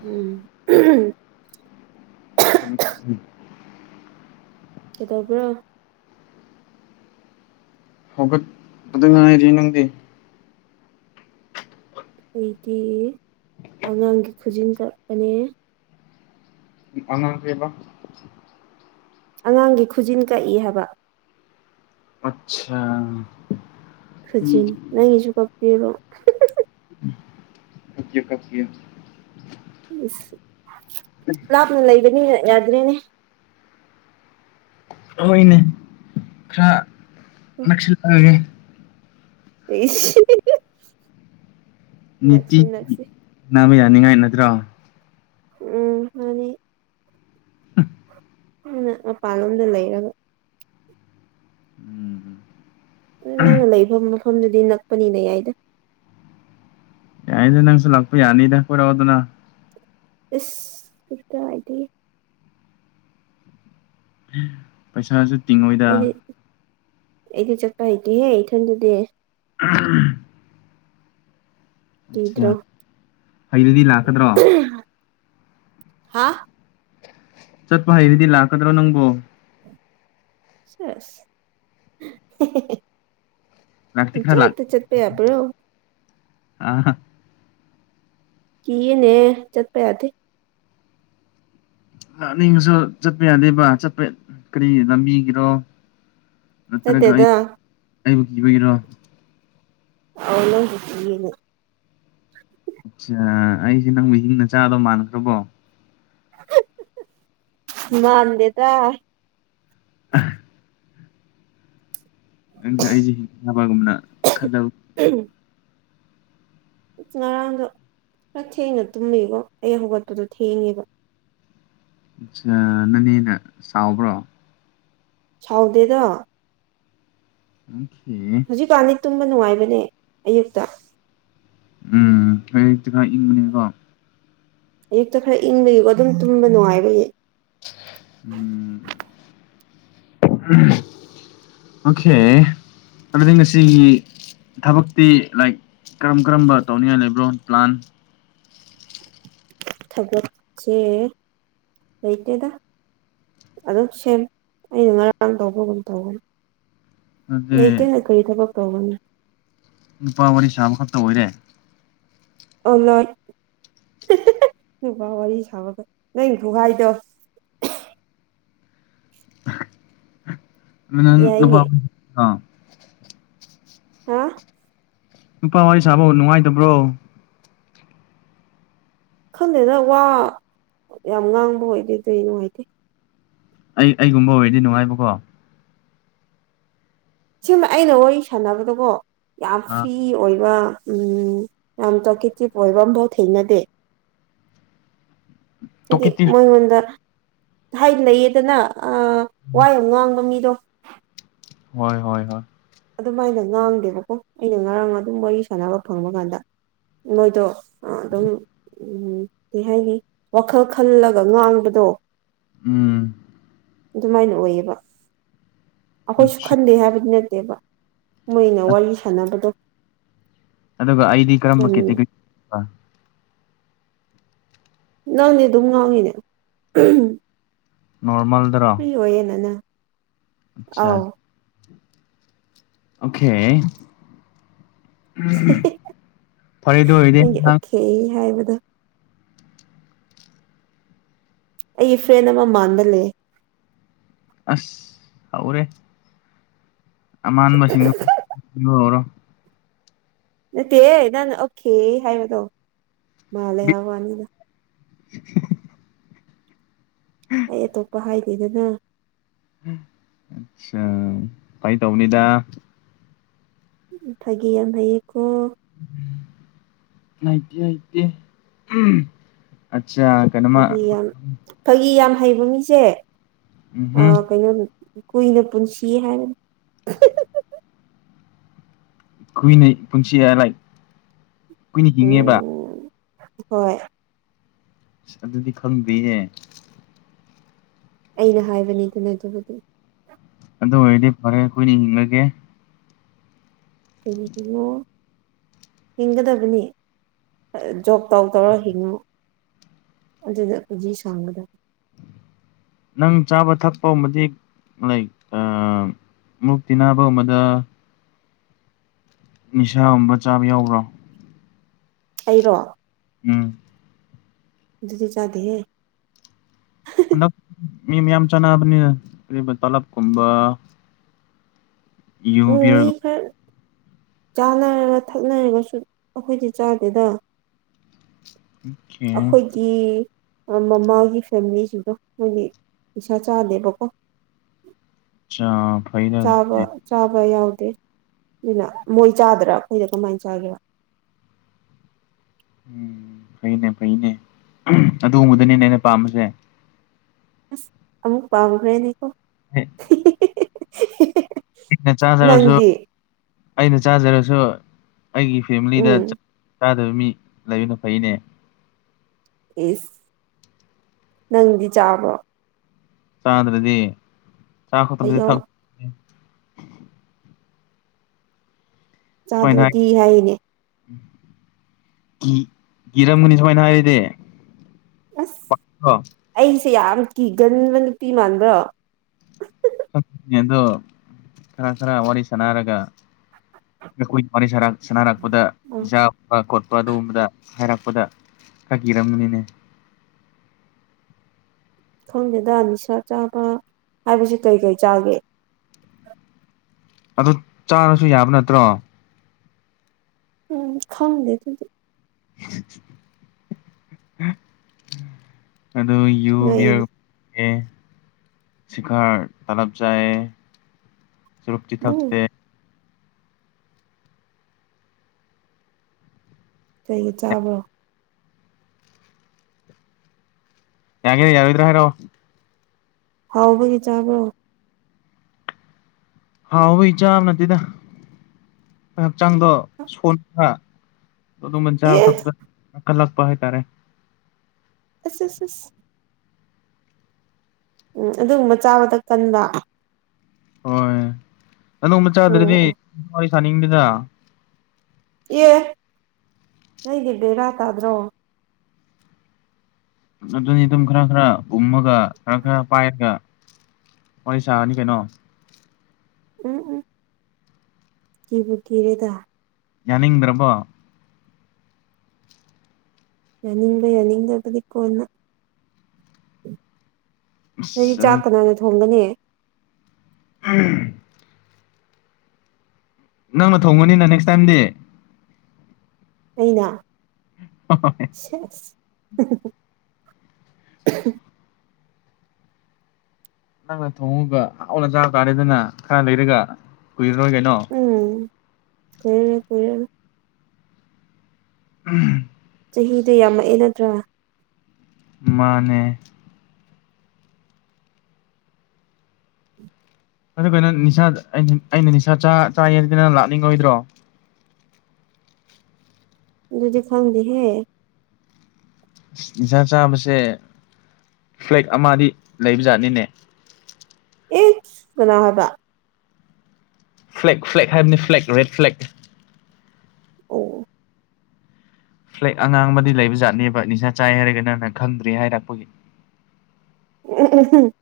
ꯎꯝ ꯀꯩꯅꯣ [inaudible] ꯀꯩꯗꯧꯕ꯭ꯔꯣ ꯍꯧꯒꯠ ꯄꯗ ꯉꯥꯏꯔꯤ ꯅꯪꯗꯤ ꯑꯩꯗꯤ ꯑꯉꯥꯡꯒꯤ ꯈꯨꯖꯤꯟ ꯀꯛꯄꯅꯦ ꯑꯉꯥꯡ ꯀꯦꯕ ꯑꯉꯥꯡꯒꯤ ꯈꯨꯖꯤꯟ ꯀꯛꯏ ꯍꯥꯏꯕ ꯑꯠꯁꯥ ꯈꯨꯖꯤꯟ ꯃꯤꯗꯤ ꯅꯪꯒꯤꯁꯨ ꯀꯛꯄꯤꯌꯨꯔꯣ ꯀꯛꯄꯤꯌꯣ ꯀꯛꯄꯤꯌꯣ ꯂꯥꯞꯅ ꯂꯩꯕꯅꯤꯅ ꯌꯥꯗ꯭ꯔꯦꯅꯦ ꯍꯣꯏꯅꯦ ꯈꯔ ꯅꯛꯁꯤꯜꯂꯛꯑꯒꯦ ꯏꯁ ꯍꯥꯍꯥꯍꯥ ꯅꯤꯇꯤ ꯅꯥꯕ ꯌꯥꯅꯤꯡꯉꯥꯏ ꯅꯠꯇ꯭ꯔꯣ ꯎꯝ ꯃꯥꯅꯤ ꯃꯤꯅ ꯃꯄꯥꯥꯟꯂꯣꯝꯗ ꯂꯩꯔꯒ ꯎꯝ ꯑꯗꯨ ꯅꯪꯅ ꯂꯩꯕ ꯃꯐꯝꯗꯨꯗꯤ ꯅꯛꯄꯅꯤꯅ ꯌꯥꯏꯗ ꯌꯥꯏꯅꯦ ꯅꯪꯁꯨ ꯂꯥꯛꯄ ꯌꯥꯅꯤꯗ ꯀꯣꯏꯔꯛꯑꯣꯗꯅ ꯏꯁ ꯢꯀꯥꯢꯗꯒꯤ ꯄꯩꯁꯥꯁꯨ ꯇꯤꯡꯉꯣꯏꯗ ꯑꯩꯗꯤ ꯑꯩꯗꯤ ꯆꯠꯄ ꯍꯩꯇꯦꯍꯦ ꯏꯊꯟꯗꯗꯤ ꯎꯝ ꯎꯝ ꯀꯤꯗ꯭ꯔꯣ ꯑ ꯍꯩꯌꯦꯡꯗꯤ ꯂꯥꯛꯀꯗ꯭ꯔꯣ ꯍꯥꯥ ꯆꯠꯄ ꯍꯩꯔꯗꯤ ꯂꯥꯛꯀꯗ꯭ꯔꯣ ꯅꯪꯕꯣ ꯁꯦꯁ ꯍꯦꯍꯦꯍꯦ ꯂꯥꯛꯇꯤ ꯈꯔ ꯂꯥꯛ ꯄꯨꯡꯆꯠꯇ ꯆꯠꯄ ꯌꯥꯕ꯭ꯔꯣ ꯑꯥ ꯀꯤꯌꯦꯅꯦ ꯆꯠꯄ ꯌꯥꯗꯦ ꯂꯥꯛꯅꯤꯡꯉꯁꯨ ꯆꯠꯄ ꯌꯥꯗꯦꯕ ꯆꯠꯄ ꯀꯔꯤ ꯂꯝꯕꯤꯒꯤꯔꯣ ꯅꯠꯇ꯭ꯔꯒ ꯑꯩ ꯆꯠꯇꯦꯗ ꯑꯩꯕꯨ ꯀꯤꯕꯒꯤꯔꯣ ꯑꯧ ꯅꯪꯕꯨ ꯀꯤꯌꯦꯅꯦ ꯑꯆꯥ ꯑꯩꯁꯦ ꯅꯪꯕꯨ ꯍꯤꯡꯅ ꯆꯥꯗꯧꯕ ꯃꯥꯟꯅꯈ꯭ꯔꯕꯣ [unintelligible] ꯃꯥꯥꯟꯗꯦꯗꯥ ꯑꯥ ꯅꯪꯖꯦ ꯑꯩꯖꯦ ꯍꯤꯡꯅꯕꯒꯨꯝꯕꯅ ꯈꯟꯂꯕ [unintelligible] ꯉꯔꯥꯡꯗꯣ ꯈ꯭ꯔ ꯊꯦꯡꯅ ꯇꯨꯝꯃꯩꯀꯣ ꯑꯩ ꯍꯧꯒꯠꯄꯗꯣ ꯊꯦꯡꯉꯦꯕ ꯁꯥ ꯅꯅꯦꯅ ꯁꯥꯎꯕ꯭ꯔꯣ ꯁꯥꯎꯗꯦꯗ ꯎꯝ ꯍꯧꯖꯤꯛꯀꯥꯟꯗꯤ ꯇꯨꯝꯕ ꯅꯨꯡꯉꯥꯏꯕꯅꯦ ꯑꯌꯨꯛꯇ ꯎꯝ ꯑꯌꯨꯛꯇ ꯈ꯭ꯔ ꯏꯪꯕꯅꯦꯀꯣ ꯑꯌꯨꯛꯇ ꯈꯔ ꯏꯪꯕꯒꯤꯀꯣ ꯑꯗꯨꯝ ꯇꯨꯝꯕ ꯅꯨꯡꯉꯥꯏꯕꯒꯤ ꯎꯝ [unintelligible] ꯑꯣꯈꯦ ꯑꯗꯨꯗꯤ ꯉꯁꯤꯒꯤ ꯊꯕꯛꯇꯤ ꯂꯥꯏꯛ ꯀꯔꯝ ꯀꯔꯝꯕ ꯇꯧꯅꯤꯡꯉꯥꯏ ꯂꯩꯕ꯭ꯔꯣ ꯄ꯭ꯂꯥꯟ ꯊꯕꯛꯁꯦ ꯂꯩꯩꯇꯦꯗ ꯑꯗꯨꯝ ꯁꯦꯝ ꯑꯩꯅ ꯉꯔꯥꯡ ꯇꯧꯕꯒꯨꯝ ꯇꯧꯒꯅꯤ ꯑꯗꯨꯗꯤ ꯂꯩꯇꯦꯅ ꯀꯔꯤ ꯊꯕꯛ ꯇꯧꯒꯅꯤ ꯅꯨꯄꯥ ꯋꯥꯔꯤ ꯁꯥꯕꯈꯛꯇ ꯑꯣꯏꯔꯦ ꯑꯣ ꯂꯣꯢ [unintelligible] ꯅꯨꯄꯥ ꯋꯥꯔꯤ ꯁꯥꯕꯈꯛ ꯅꯪ ꯈꯨꯍꯥꯏꯗꯣ ꯑꯗꯨ ꯅꯪ ꯅꯨꯄꯥ ꯌꯥꯏꯅꯦ [unintelligible] ꯍꯥ ꯅꯨꯄꯥ ꯋꯥꯔꯤ ꯁꯥꯕꯨ ꯅꯨꯡꯉꯥꯏꯗꯕ꯭ꯔꯣ ꯈꯟꯗꯦꯗ ꯋꯥ ꯌꯥꯝ ꯉꯥꯡꯕ ꯑꯣꯏꯗꯦ ꯗꯨꯏ ꯅꯨꯡꯉꯥꯏꯇꯦ ꯑꯩ ꯑꯩꯒꯨꯝꯕ ꯑꯣꯏꯔꯗꯤ ꯅꯨꯡꯉꯥꯏꯕꯀꯣ ꯁꯤꯃ ꯑꯩꯅ ꯋꯥꯔꯤ ꯁꯥꯟꯅꯕꯗꯀꯣ ꯌꯥꯝ ꯑꯥ ꯐ꯭ꯔꯤ ꯑꯣꯏꯕ ꯎꯝ ꯌꯥꯝ ꯇꯥꯀꯦꯇꯤꯞ ꯑꯣꯏꯕ ꯑꯝꯐꯥꯎ ꯊꯦꯡꯅꯗꯦ ꯍꯥꯏꯗꯤ ꯇꯣꯀꯤꯇꯤꯞ ꯃꯣꯏꯉꯣꯟꯗ ꯍꯥꯏ ꯂꯩꯌꯦꯗꯅ ꯑꯥ ꯋꯥ ꯌꯥꯝ ꯉꯥꯡꯕ ꯃꯤꯗꯣ ꯍꯣꯏ ꯍꯣꯏ ꯍꯣꯏ ꯑꯗꯨꯃꯥꯏꯅ ꯉꯥꯡꯗꯦꯕꯀꯣ ꯑꯩꯅ ꯉꯔꯥꯡ ꯑꯗꯨꯝ ꯋꯥꯔꯤ ꯁꯥꯟꯅꯕ ꯐꯪꯕ ꯀꯥꯟꯗ ꯃꯣꯏꯗꯣ ꯑ ꯑꯗꯨꯝ ꯑꯝ ꯀꯩ ꯍꯥꯏꯅꯤ ꯋꯥꯈꯜ ꯈꯜꯂꯒ ꯉꯥꯡꯕꯗꯣ ꯗꯣ ꯎꯝ ꯗꯨꯃꯥꯏꯅ ꯑꯣꯏꯌꯦꯕ ꯑꯈꯣꯏꯁꯨ ꯑꯠꯆꯥ ꯈꯟꯗꯦ ꯍꯥꯏꯕꯗꯤ ꯅꯠꯇꯦꯕ ꯃꯣꯏꯅ ꯋꯥꯔꯤ ꯁꯥꯟꯅꯕꯗꯣ ꯑꯗꯨꯒ ꯑꯩꯗꯤ ꯀꯔꯝꯕ ꯌꯥꯝ ꯀꯦꯇꯒꯔꯤ [unintelligible] ꯅꯪꯗꯤ ꯑꯗꯨꯝ ꯉꯥꯡꯉꯤꯅꯦ ꯐ꯭ꯔꯤ ꯑꯣꯏꯌꯦꯅ ꯅꯪ ꯑꯆꯥ ꯑꯥꯎ ꯑꯣꯈꯦ [unintelligible] ꯐꯔꯦ ꯑꯗꯣꯏꯗꯤ ꯅꯪꯒꯤ ꯅꯪ ꯑꯣꯀꯦ [unintelligible] ꯑꯩꯒꯤ ꯐ꯭ꯔꯦꯟ ꯑꯃ ꯃꯥꯟꯕ ꯂꯩꯌꯦ ꯑꯁ ꯍꯧꯔꯦ ꯑꯃꯥꯟꯕꯁꯤꯡꯗꯨ [unintelligible] ꯅꯠꯇꯦ ꯅꯪꯅ ꯑꯣꯈꯦ ꯍꯥꯏꯕꯗꯣ ꯃꯥꯂꯦ ꯍꯥꯏꯕꯋꯥꯅꯤꯗ [unintelligible] ꯑꯩ ꯑꯇꯣꯞꯄ ꯍꯥꯏꯗꯦꯗꯅ [unintelligible] ꯑꯆꯥ ꯐꯩꯇꯧꯕꯅꯤꯗ ꯐꯥꯒꯤ ꯌꯥꯝ ꯍꯩꯌꯦꯀꯣ [unintelligible] ꯀꯩꯅꯣꯃ ꯐꯥꯒꯤ ꯌꯥꯝ ꯐꯥꯒꯤ ꯌꯥꯝ ꯍꯩꯕ ꯃꯤꯁꯦ ꯑ ꯎꯝꯍꯨꯝ ꯀꯩꯅꯣ ꯀꯨꯏꯅ ꯄꯨꯟꯁꯤ ꯍꯥꯏꯕ [unintelligible] ꯀꯨꯏꯅ ꯄꯨꯟꯁꯤꯌꯦ ꯂꯥꯏꯒ ꯀꯨꯏꯅꯤ ꯍꯤꯡꯉꯦꯕ ꯎꯝ ꯍꯣꯏ ꯁ ꯑꯗꯨꯗꯤ ꯈꯪꯗꯦꯍꯦ ꯑꯩꯅ ꯍꯥꯏꯕꯅꯤꯗꯅ ꯑꯗꯨꯕꯨꯗꯤ ꯑꯗꯨ ꯑꯣꯏꯔꯗꯤ ꯐꯔꯦ ꯀꯨꯏꯅ ꯍꯤꯡꯉꯒꯦ ꯀꯔꯤꯒꯤꯅꯣ ꯍꯤꯡꯒꯗꯕꯅꯤ ꯖꯣꯕ ꯇꯧ ꯇꯧꯔꯒ ꯍꯤꯡꯉꯣ ꯑꯗꯨꯗ ꯄꯨꯟꯖꯤ ꯁꯥꯡꯕꯗꯣ ꯅꯪ ꯆꯥꯕ ꯊꯛꯄꯒꯨꯝꯕꯗꯤ ꯂꯥꯏꯛ ꯃꯨꯛꯇꯤꯅꯥꯕꯧꯃꯗ ꯅꯤꯁꯥꯒꯨꯝꯕ ꯆꯥꯕ ꯌꯥꯎꯕ꯭ꯔꯣ ꯑꯩꯔꯣ ꯎꯝ ꯑꯗꯨꯗꯤ ꯆꯥꯗꯦ ꯍꯦ ꯍꯟꯗꯛ ꯃꯤ ꯃꯌꯥꯝ ꯆꯥꯅꯕꯅꯤ [unintelligible] ꯇꯂꯞꯀꯨꯝꯕ ꯎꯝ ꯃꯤ ꯌꯨꯕꯤꯔꯒ ꯈ꯭ꯔ ꯆꯥꯅꯔꯒ ꯊꯛꯅꯔꯒꯁꯨ ꯑꯈꯣꯏꯗꯤ ꯆꯥꯗꯦꯗ ꯑꯈꯣꯏꯒꯤ ꯃꯃꯥꯒꯤ ꯐꯦꯃꯤꯂꯤꯁꯤꯡꯗꯣ ꯃꯣꯏꯗꯤ ꯄꯩꯁꯥ ꯆꯥꯗꯦꯕꯀꯣ ꯆꯥ ꯆꯥꯕ ꯐꯩꯅꯅꯦ ꯆꯥꯕ ꯌꯥꯎ [unintelligible] ꯑꯗꯨꯅ ꯃꯣꯏ ꯆꯥꯗ꯭ꯔꯥ ꯑꯈꯣꯏꯅ ꯀꯃꯥꯏ ꯆꯥꯒꯦꯔ ꯎꯝ ꯐꯩꯅꯦ ꯐꯩꯅꯦ ꯑꯗꯨꯒꯨꯝꯕꯗꯅꯦꯅꯦ ꯑꯩꯅ ꯄꯥꯝꯕꯁꯦ ꯑꯁ ꯑꯃꯨꯛ ꯄꯥꯝꯒ꯭ꯔꯦꯅꯦꯀꯣ ꯍꯦ ꯍꯦ ꯍꯦ ꯑꯩꯅ ꯆꯥꯖꯔꯁꯨ ꯑꯩꯅ ꯆꯥꯖꯔꯁꯨ ꯑꯩꯒꯤ ꯐꯦꯃꯤꯂꯤꯗ ꯎꯝ ꯆꯥꯗꯕ ꯃꯤ ꯂꯩꯕ ꯐꯩꯅꯦ ꯑ꯭꯭ꯢꯁ ꯅꯪꯗꯤ ꯆꯥꯕ꯭ꯔꯣ ꯆꯥꯗ꯭ꯔꯗꯤ ꯆꯥ ꯈꯗꯤ ꯑꯩꯌꯣ ꯊꯛ ꯁꯨꯃꯥꯏꯅ ꯍꯥꯏ ꯆꯥꯗ꯭ꯔꯗꯤ ꯍꯥꯏꯅꯦ ꯀꯤ ꯀꯤꯔꯝꯒꯅꯤ ꯁꯨꯃꯥꯏꯅ ꯍꯥꯏꯔꯗꯤ ꯑ [unintelligible] [inaudible] ꯁꯤ ꯌꯥꯝ ꯀꯤꯒꯟꯕ ꯅꯨꯄꯤ ꯃꯥꯟꯕ꯭ꯔꯣ [unintelligible] ꯑꯗꯣ ꯈꯔ ꯈꯔ ꯋꯥꯔꯤ ꯁꯥꯟꯅꯔꯒ ꯅꯈꯣꯏ ꯋꯥꯔꯤ ꯁꯔꯥ ꯁꯥꯟꯅꯔꯛꯄꯗ ꯎꯝ ꯖꯥꯕ ꯈꯣꯠꯄ ꯄ ꯑꯗꯨꯝꯕꯗ ꯍꯥꯏꯔꯛꯄꯗ ꯈꯔ ꯀꯤꯔꯝꯃꯅꯤꯅꯦ ꯈꯪꯗꯦꯗ ꯅꯤꯁꯥ ꯆꯥꯕ ꯍꯥꯏꯕꯁꯤ ꯀꯩ ꯀꯩ ꯆꯥꯒꯦ ꯑꯗꯨ ꯆꯥꯔꯁꯨ ꯌꯥꯕ ꯅꯠꯇ꯭ꯔꯣ ꯎꯝ ꯈꯪꯗꯦ ꯑꯗꯨꯗꯤ [inaudible] ꯑꯗꯨ ꯌꯨ ꯅꯣꯛꯏꯅꯦ ꯕ꯭ꯌꯥꯔ [unintelligible] ꯁꯤꯈꯥꯔ ꯇꯂꯞ ꯆꯥꯏ ꯆꯨꯔꯨꯞꯇꯤ ꯕꯨ ꯊꯛꯇꯦ ꯀꯩꯒꯤ ꯆꯥꯕ꯭ꯔꯣ ꯌꯥꯒꯦꯔ ꯌꯥꯔꯣꯏꯗ꯭ꯔ ꯍꯥꯏꯔꯛꯑꯣ ꯍꯥꯎꯕꯒꯤ ꯆꯥꯕ꯭ꯔꯣ ꯍꯥꯎꯕꯒꯤ ꯆꯥꯕ ꯅꯠꯇꯦꯗ ꯍꯛꯆꯥꯡꯗꯣ ꯁꯣꯟꯕ ꯑꯗꯨꯉꯟ ꯆꯥꯕ ꯑꯦ ꯊꯛꯄꯗ ꯀꯜꯂꯛꯄ ꯍꯥꯏꯇꯥꯔꯦ ꯑꯁ ꯑꯁ ꯑꯁ ꯎꯝ ꯑꯗꯨꯒꯨꯝꯕ ꯆꯥꯕꯗ ꯀꯟꯕ ꯍꯣꯏ ꯑꯗꯨꯒꯨꯝꯕ ꯑꯣ ꯆꯥꯗ꯭ꯔꯗꯤ ꯑꯣ ꯋꯥꯔꯤ ꯁꯥꯅꯤꯡꯗꯦꯗ ꯑꯦ ꯅꯪꯗꯤ ꯕꯦꯔꯥ ꯇꯥꯗ꯭ꯔꯣ ꯑꯥꯗꯨꯅꯤ ꯗꯨꯝ ꯈꯔ ꯈꯔ ꯎꯝꯃꯒ ꯈꯔ ꯈꯔ ꯄꯥꯏꯔꯒ ꯋꯥꯔꯤ ꯁꯥꯔꯅꯤ ꯀꯩꯅꯣ ꯎꯝ ꯎꯝ ꯀꯤꯕꯨ ꯀꯤꯔꯦꯗ ꯌꯥꯅꯤꯡꯗ꯭ꯔꯥꯕꯣ ꯌꯥꯅꯤꯡꯕ ꯌꯥꯅꯤꯡꯗꯕꯗꯤ ꯀꯣꯟꯅ ꯅꯣꯏꯗꯤ ꯑꯁ ꯑꯗꯨ ꯆꯥꯛ ꯀꯅꯥꯅ ꯊꯣꯡꯒꯅꯤ ꯑꯝ ꯅꯪꯅ ꯊꯣꯡꯉꯅꯤꯅ ꯅꯦꯛꯁ ꯇꯥꯏꯝꯗꯤ ꯑꯩꯅ ꯁꯦꯁ [unintelligible] ꯅꯪꯅ ꯊꯣꯡꯉꯒ ꯍꯥꯎꯅ ꯆꯥꯕ ꯇꯥꯔꯦꯗꯅ ꯈꯔ ꯂꯩꯔꯒ ꯀꯨꯏꯔꯔꯣꯏ ꯀꯩꯅꯣ ꯎꯝ ꯀꯨꯏꯔꯔꯣꯏ ꯀꯨꯏꯔꯔꯣꯏ ꯎꯝ ꯆꯍꯤꯗꯨ ꯌꯥꯝꯃꯛꯑꯦ ꯅꯠꯇ꯭ꯔꯥ ꯃꯥꯟꯅꯦ ꯑꯗꯨ ꯀꯩꯅꯣ ꯅꯤꯁꯥ ꯑꯩꯅ ꯅꯤꯁꯥ ꯆ ꯆꯥꯌꯦꯗꯤ ꯅꯪ ꯂꯥꯛꯅꯤꯡꯉꯣꯏꯗ꯭ꯔꯣ ꯑꯥꯗꯨꯗꯤ ꯈꯪꯗꯦꯍꯦ ꯅꯤꯁꯥ ꯆꯥꯕꯁꯦ ꯐ꯭ꯂꯦꯛ ꯑꯃꯗꯤ ꯂꯩꯕꯖꯥꯠꯅꯤꯅꯦ ꯏꯁ ꯀꯅꯥ ꯍꯥꯏꯕ ꯐ꯭ꯂꯦꯛ ꯐ꯭ꯂꯦꯛ ꯍꯥꯏꯕꯅꯤ ꯐ꯭ꯂꯦꯛ ꯔꯦꯠ ꯐ꯭ꯂꯦꯛ ꯑꯧꯑꯣ ꯐ꯭ꯂꯦꯛ ꯑꯉꯥꯡꯕꯗꯤ ꯂꯩꯕ ꯖꯥꯠꯅꯦꯕ ꯅꯤꯁꯥ ꯆꯥꯏ ꯍꯥꯏꯔꯒ ꯅꯪꯅ ꯈꯪꯗ꯭ꯔꯦ ꯍꯥꯏꯔꯛꯄꯒꯤ ꯎꯝ ꯎꯝ ꯍꯨꯝ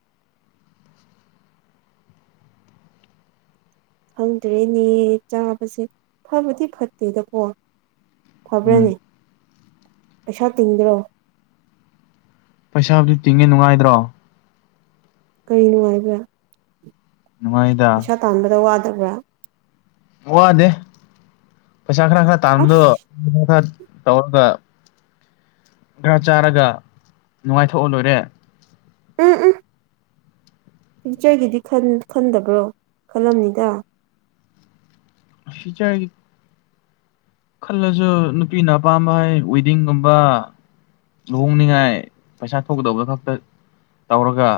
ꯈꯪꯗ꯭ꯔꯦꯅꯦ ꯆꯥꯕꯁꯦ ꯐꯕꯗꯤ ꯐꯠꯇꯦꯗꯀꯣ ꯎꯝ ꯐꯕ꯭ꯔꯥꯅꯦ ꯄꯩꯁꯥ ꯇꯤꯡꯗ꯭ꯔꯣ ꯄꯩꯁꯥꯕꯨꯗꯤ ꯇꯤꯡꯉꯤ ꯅꯨꯡꯉꯥꯏꯇ꯭ꯔꯣ ꯀꯩ ꯅꯨꯡꯉꯥꯏꯕ꯭ꯔꯥ ꯅꯨꯡꯉꯥꯏꯗ ꯄꯩꯁꯥ ꯇꯥꯟꯕꯗ ꯋꯥꯗꯕ꯭ꯔꯥ ꯋꯥꯗꯦ ꯄꯩꯁꯥ ꯈꯔ ꯈꯔ ꯇꯥꯟꯕꯗꯣ ꯑꯁ [unintelligible] ꯇꯧꯔꯒ ꯈꯔ ꯆꯥꯔꯒ ꯅꯨꯡꯉꯥꯏꯊꯣꯛꯑ ꯂꯣꯏꯔꯦ ꯎꯝ ꯎꯝ ꯐ꯭ꯌꯨꯆꯔꯒꯤꯗꯤ ꯈꯟ ꯈꯟꯗꯕ꯭ꯔꯣ ꯈꯜꯂꯝꯅꯤꯗ [unintelligible] ꯈꯜꯂꯖꯨ ꯅꯨꯄꯤꯅ ꯑꯄꯥꯝꯕ ꯍꯥꯏ ꯋꯦꯗꯤꯡꯒꯨꯝꯕ ꯂꯨꯍꯣꯡꯅꯤꯉꯥꯏ ꯄꯩꯁꯥ ꯊꯣꯛꯀꯗꯧꯕ ꯈꯛꯇ ꯇꯧꯔꯒ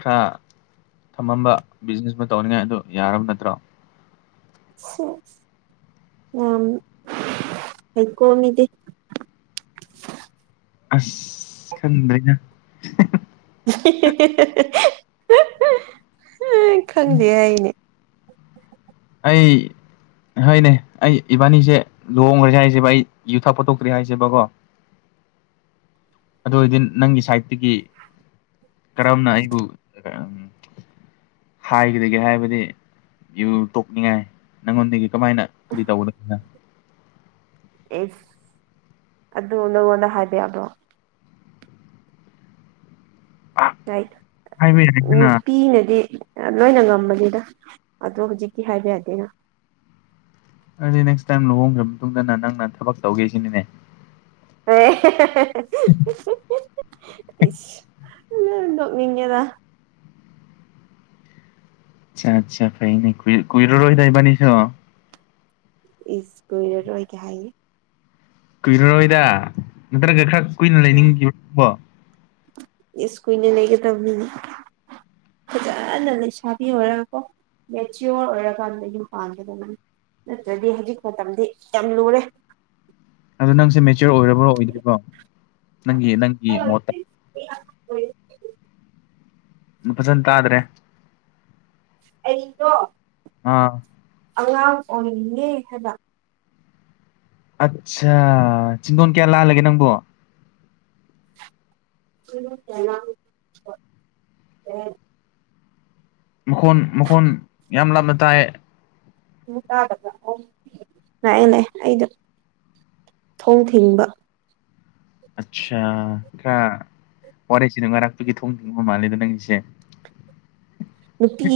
ꯈ꯭ꯔꯥ ꯊꯝꯃꯝꯕ ꯕꯤꯖꯤꯅꯦꯁ ꯑꯃ ꯇꯧꯅꯤꯉꯥꯏ ꯑꯗꯨ ꯌꯥꯔꯕ ꯅꯠꯇ꯭ꯔꯣ ꯁꯦꯁ ꯌꯥꯝ ꯍꯩꯀꯣ ꯃꯤꯗꯤ ꯑꯁ ꯈꯪꯗ꯭ꯔꯦꯅ [unintelligible] [unintelligible] ꯈꯪꯗꯦ ꯍꯥꯢꯅꯦ ꯑꯩ ꯍꯣꯏꯅꯦ ꯑꯩ ꯏꯕꯥꯅꯤꯁꯦ ꯂꯨꯍꯣꯡꯔꯁꯦ ꯍꯥꯏꯁꯦꯕ ꯑꯩ ꯌꯨꯊꯥꯄ ꯊꯣꯛꯇ꯭ꯔꯤ ꯍꯥꯏꯁꯦꯕꯀꯣ ꯑꯗꯨ ꯑꯣꯏꯗꯤ ꯅꯪꯒꯤ ꯁꯥꯏꯠꯇꯒꯤ ꯀꯔꯝꯅ ꯑꯩꯕꯨ ꯎ ꯍꯥꯏꯒꯗꯒꯦ ꯍꯥꯏꯕꯗꯤ ꯌꯨ ꯇꯣꯛꯅꯤꯡꯉꯥꯏ ꯅꯪꯉꯣꯟꯗꯒꯤ ꯀꯃꯥꯏꯅ ꯀꯔꯤ [unintelligible] ꯅꯪ ꯑꯦꯁ ꯑꯗꯨ ꯅꯉꯣꯟꯗ ꯍꯥꯏꯕ ꯌꯥꯕ꯭ꯔꯣ ꯔꯥꯏꯠ ꯍꯥꯏꯕ ꯌꯥꯏꯗꯅ ꯅꯨꯄꯤꯅꯗꯤ ꯂꯣꯏꯅ ꯉꯝꯕꯅꯤꯗ ꯑꯗꯣ ꯍꯧꯖꯤꯛꯇꯤ ꯍꯥꯏꯕ ꯌꯥꯗꯦꯅ ꯑꯗꯨꯗꯤ ꯅꯦꯛꯁ ꯇꯥꯏꯝ ꯂꯨꯍꯣꯡꯈ꯭ꯔ ꯃꯇꯨꯡꯗ ꯅꯪꯅ ꯊꯕꯛ ꯇꯧꯒꯦꯁꯤꯅꯤꯅꯦ ꯍꯣꯏ ꯍꯦꯍꯦ ꯏꯁ ꯅꯣꯛꯅꯤꯡꯉꯦꯗ ꯑꯆꯥ ꯆꯥ ꯐꯩꯅꯦ ꯀꯨꯏꯔꯔꯣꯏꯗ ꯏꯕꯅꯤꯁꯨ ꯏꯁ ꯀꯨꯏꯔꯔꯣꯏꯒ ꯍꯥꯏꯅꯤ ꯀꯨꯏꯔꯔꯣꯏꯗ ꯅꯠꯇ꯭ꯔꯒ ꯈꯥꯔ ꯀꯨꯏꯅ ꯑꯥ ꯂꯩꯅꯤꯡꯈꯤꯕꯕꯣ ꯏꯁ ꯀꯨꯏꯅ ꯂꯩꯒꯗꯝꯅꯤꯅꯦ ꯐꯖꯅ ꯂꯩꯁꯥꯕꯤ ꯑꯣꯏꯔꯒꯀꯣ ꯃꯦꯆꯤꯌꯣꯔ ꯑꯣꯏꯔꯀꯥꯟꯗ ꯌꯨꯝ ꯄꯥꯡꯒꯗꯝꯅꯦ ꯅꯠꯇ꯭ꯔꯗꯤ ꯍꯧꯖꯤꯛ ꯃꯇꯝꯗꯤ ꯌꯥꯝ ꯂꯨꯔꯦ ꯑꯗꯣ ꯅꯪꯁꯦ ꯃꯦꯆꯤꯌꯣꯔ ꯑꯣꯏꯔꯕ꯭ꯔꯥ ꯑꯣꯏꯗ꯭ꯔꯤꯕꯣ ꯅꯪꯒꯤ ꯅꯪꯒꯤ ꯃꯣꯠꯇ ꯑꯣꯏ [unintelligible] ꯃꯨꯛ ꯐꯖꯅ ꯇꯥꯗ꯭ꯔꯦ ꯑꯩꯗꯣ ꯑꯥ ꯑꯉꯥꯡ ꯑꯣꯏꯅꯤꯡꯉꯦ ꯍꯥꯏꯕ ꯑꯠꯁꯥ ꯆꯤꯟꯗꯣꯟ ꯀꯌꯥ ꯂꯥꯜꯂꯒꯦ ꯅꯪꯕꯨ ꯆꯤꯡꯗꯣꯟ ꯀꯌꯥ ꯂꯥꯜꯂꯒꯦ ꯍꯥꯏꯕ ꯀꯩ ꯍꯥꯏꯅꯣ ꯃꯈꯣꯟ ꯃꯈꯣꯟ ꯌꯥꯝ ꯂꯥꯞꯅ ꯇꯥꯏꯌꯦ ꯑꯃꯨꯛ ꯇꯥꯗꯕ꯭ꯔꯥ ꯂꯥꯛꯑꯦ ꯂꯥꯛꯑꯦ ꯑꯩꯗꯨ ꯊꯣꯡ ꯊꯤꯡꯕ ꯑꯠꯆꯥ ꯈ꯭ꯔꯥ ꯋꯥꯔꯤꯁꯤ ꯅꯨꯡꯉꯥꯏꯔꯥꯛꯄꯒꯤ ꯊꯣꯡ ꯊꯤꯡꯕ ꯃꯥꯜꯂꯦꯗ ꯅꯪꯒꯤꯁꯦ ꯅꯨꯄꯤ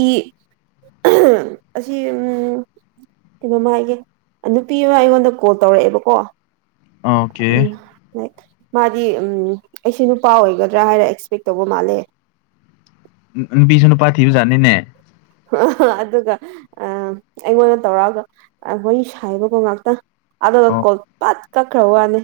ꯑꯁꯤ ꯎꯝ ꯀꯩꯩꯅꯝ ꯍꯥꯏꯒꯦ ꯅꯨꯄꯤ ꯑꯃ ꯑꯩꯉꯣꯟꯗ ꯀꯣꯜ ꯇꯧꯔꯛꯑꯦꯕꯀꯣ ꯑꯣꯀꯦ ꯎꯝ ꯍꯣꯏ ꯃꯥꯗꯤ ꯎꯝ ꯑꯩꯁꯦ ꯅꯨꯄꯥ ꯑꯣꯏꯒꯗ꯭ꯔꯥ ꯍꯥꯏꯔ ꯑꯦꯛꯁꯄꯦꯛ ꯇꯧꯕ ꯃꯥꯜꯂꯦ ꯎꯝ ꯅꯨꯄꯤꯁꯨ ꯊꯤꯕ ꯖꯥꯠꯅꯤꯅꯦ ꯑꯗꯨꯒ ꯑ ꯑꯩꯉꯣꯟꯗ ꯇꯧꯔꯛꯑꯒ ꯋꯥꯔꯤ ꯁꯥꯏꯕꯀꯣ ꯉꯥꯛꯇꯪ ꯑꯗꯨ ꯑꯣ ꯀꯣꯜ ꯄꯠ ꯀꯛꯈ꯭ꯔ ꯋꯥꯅꯦ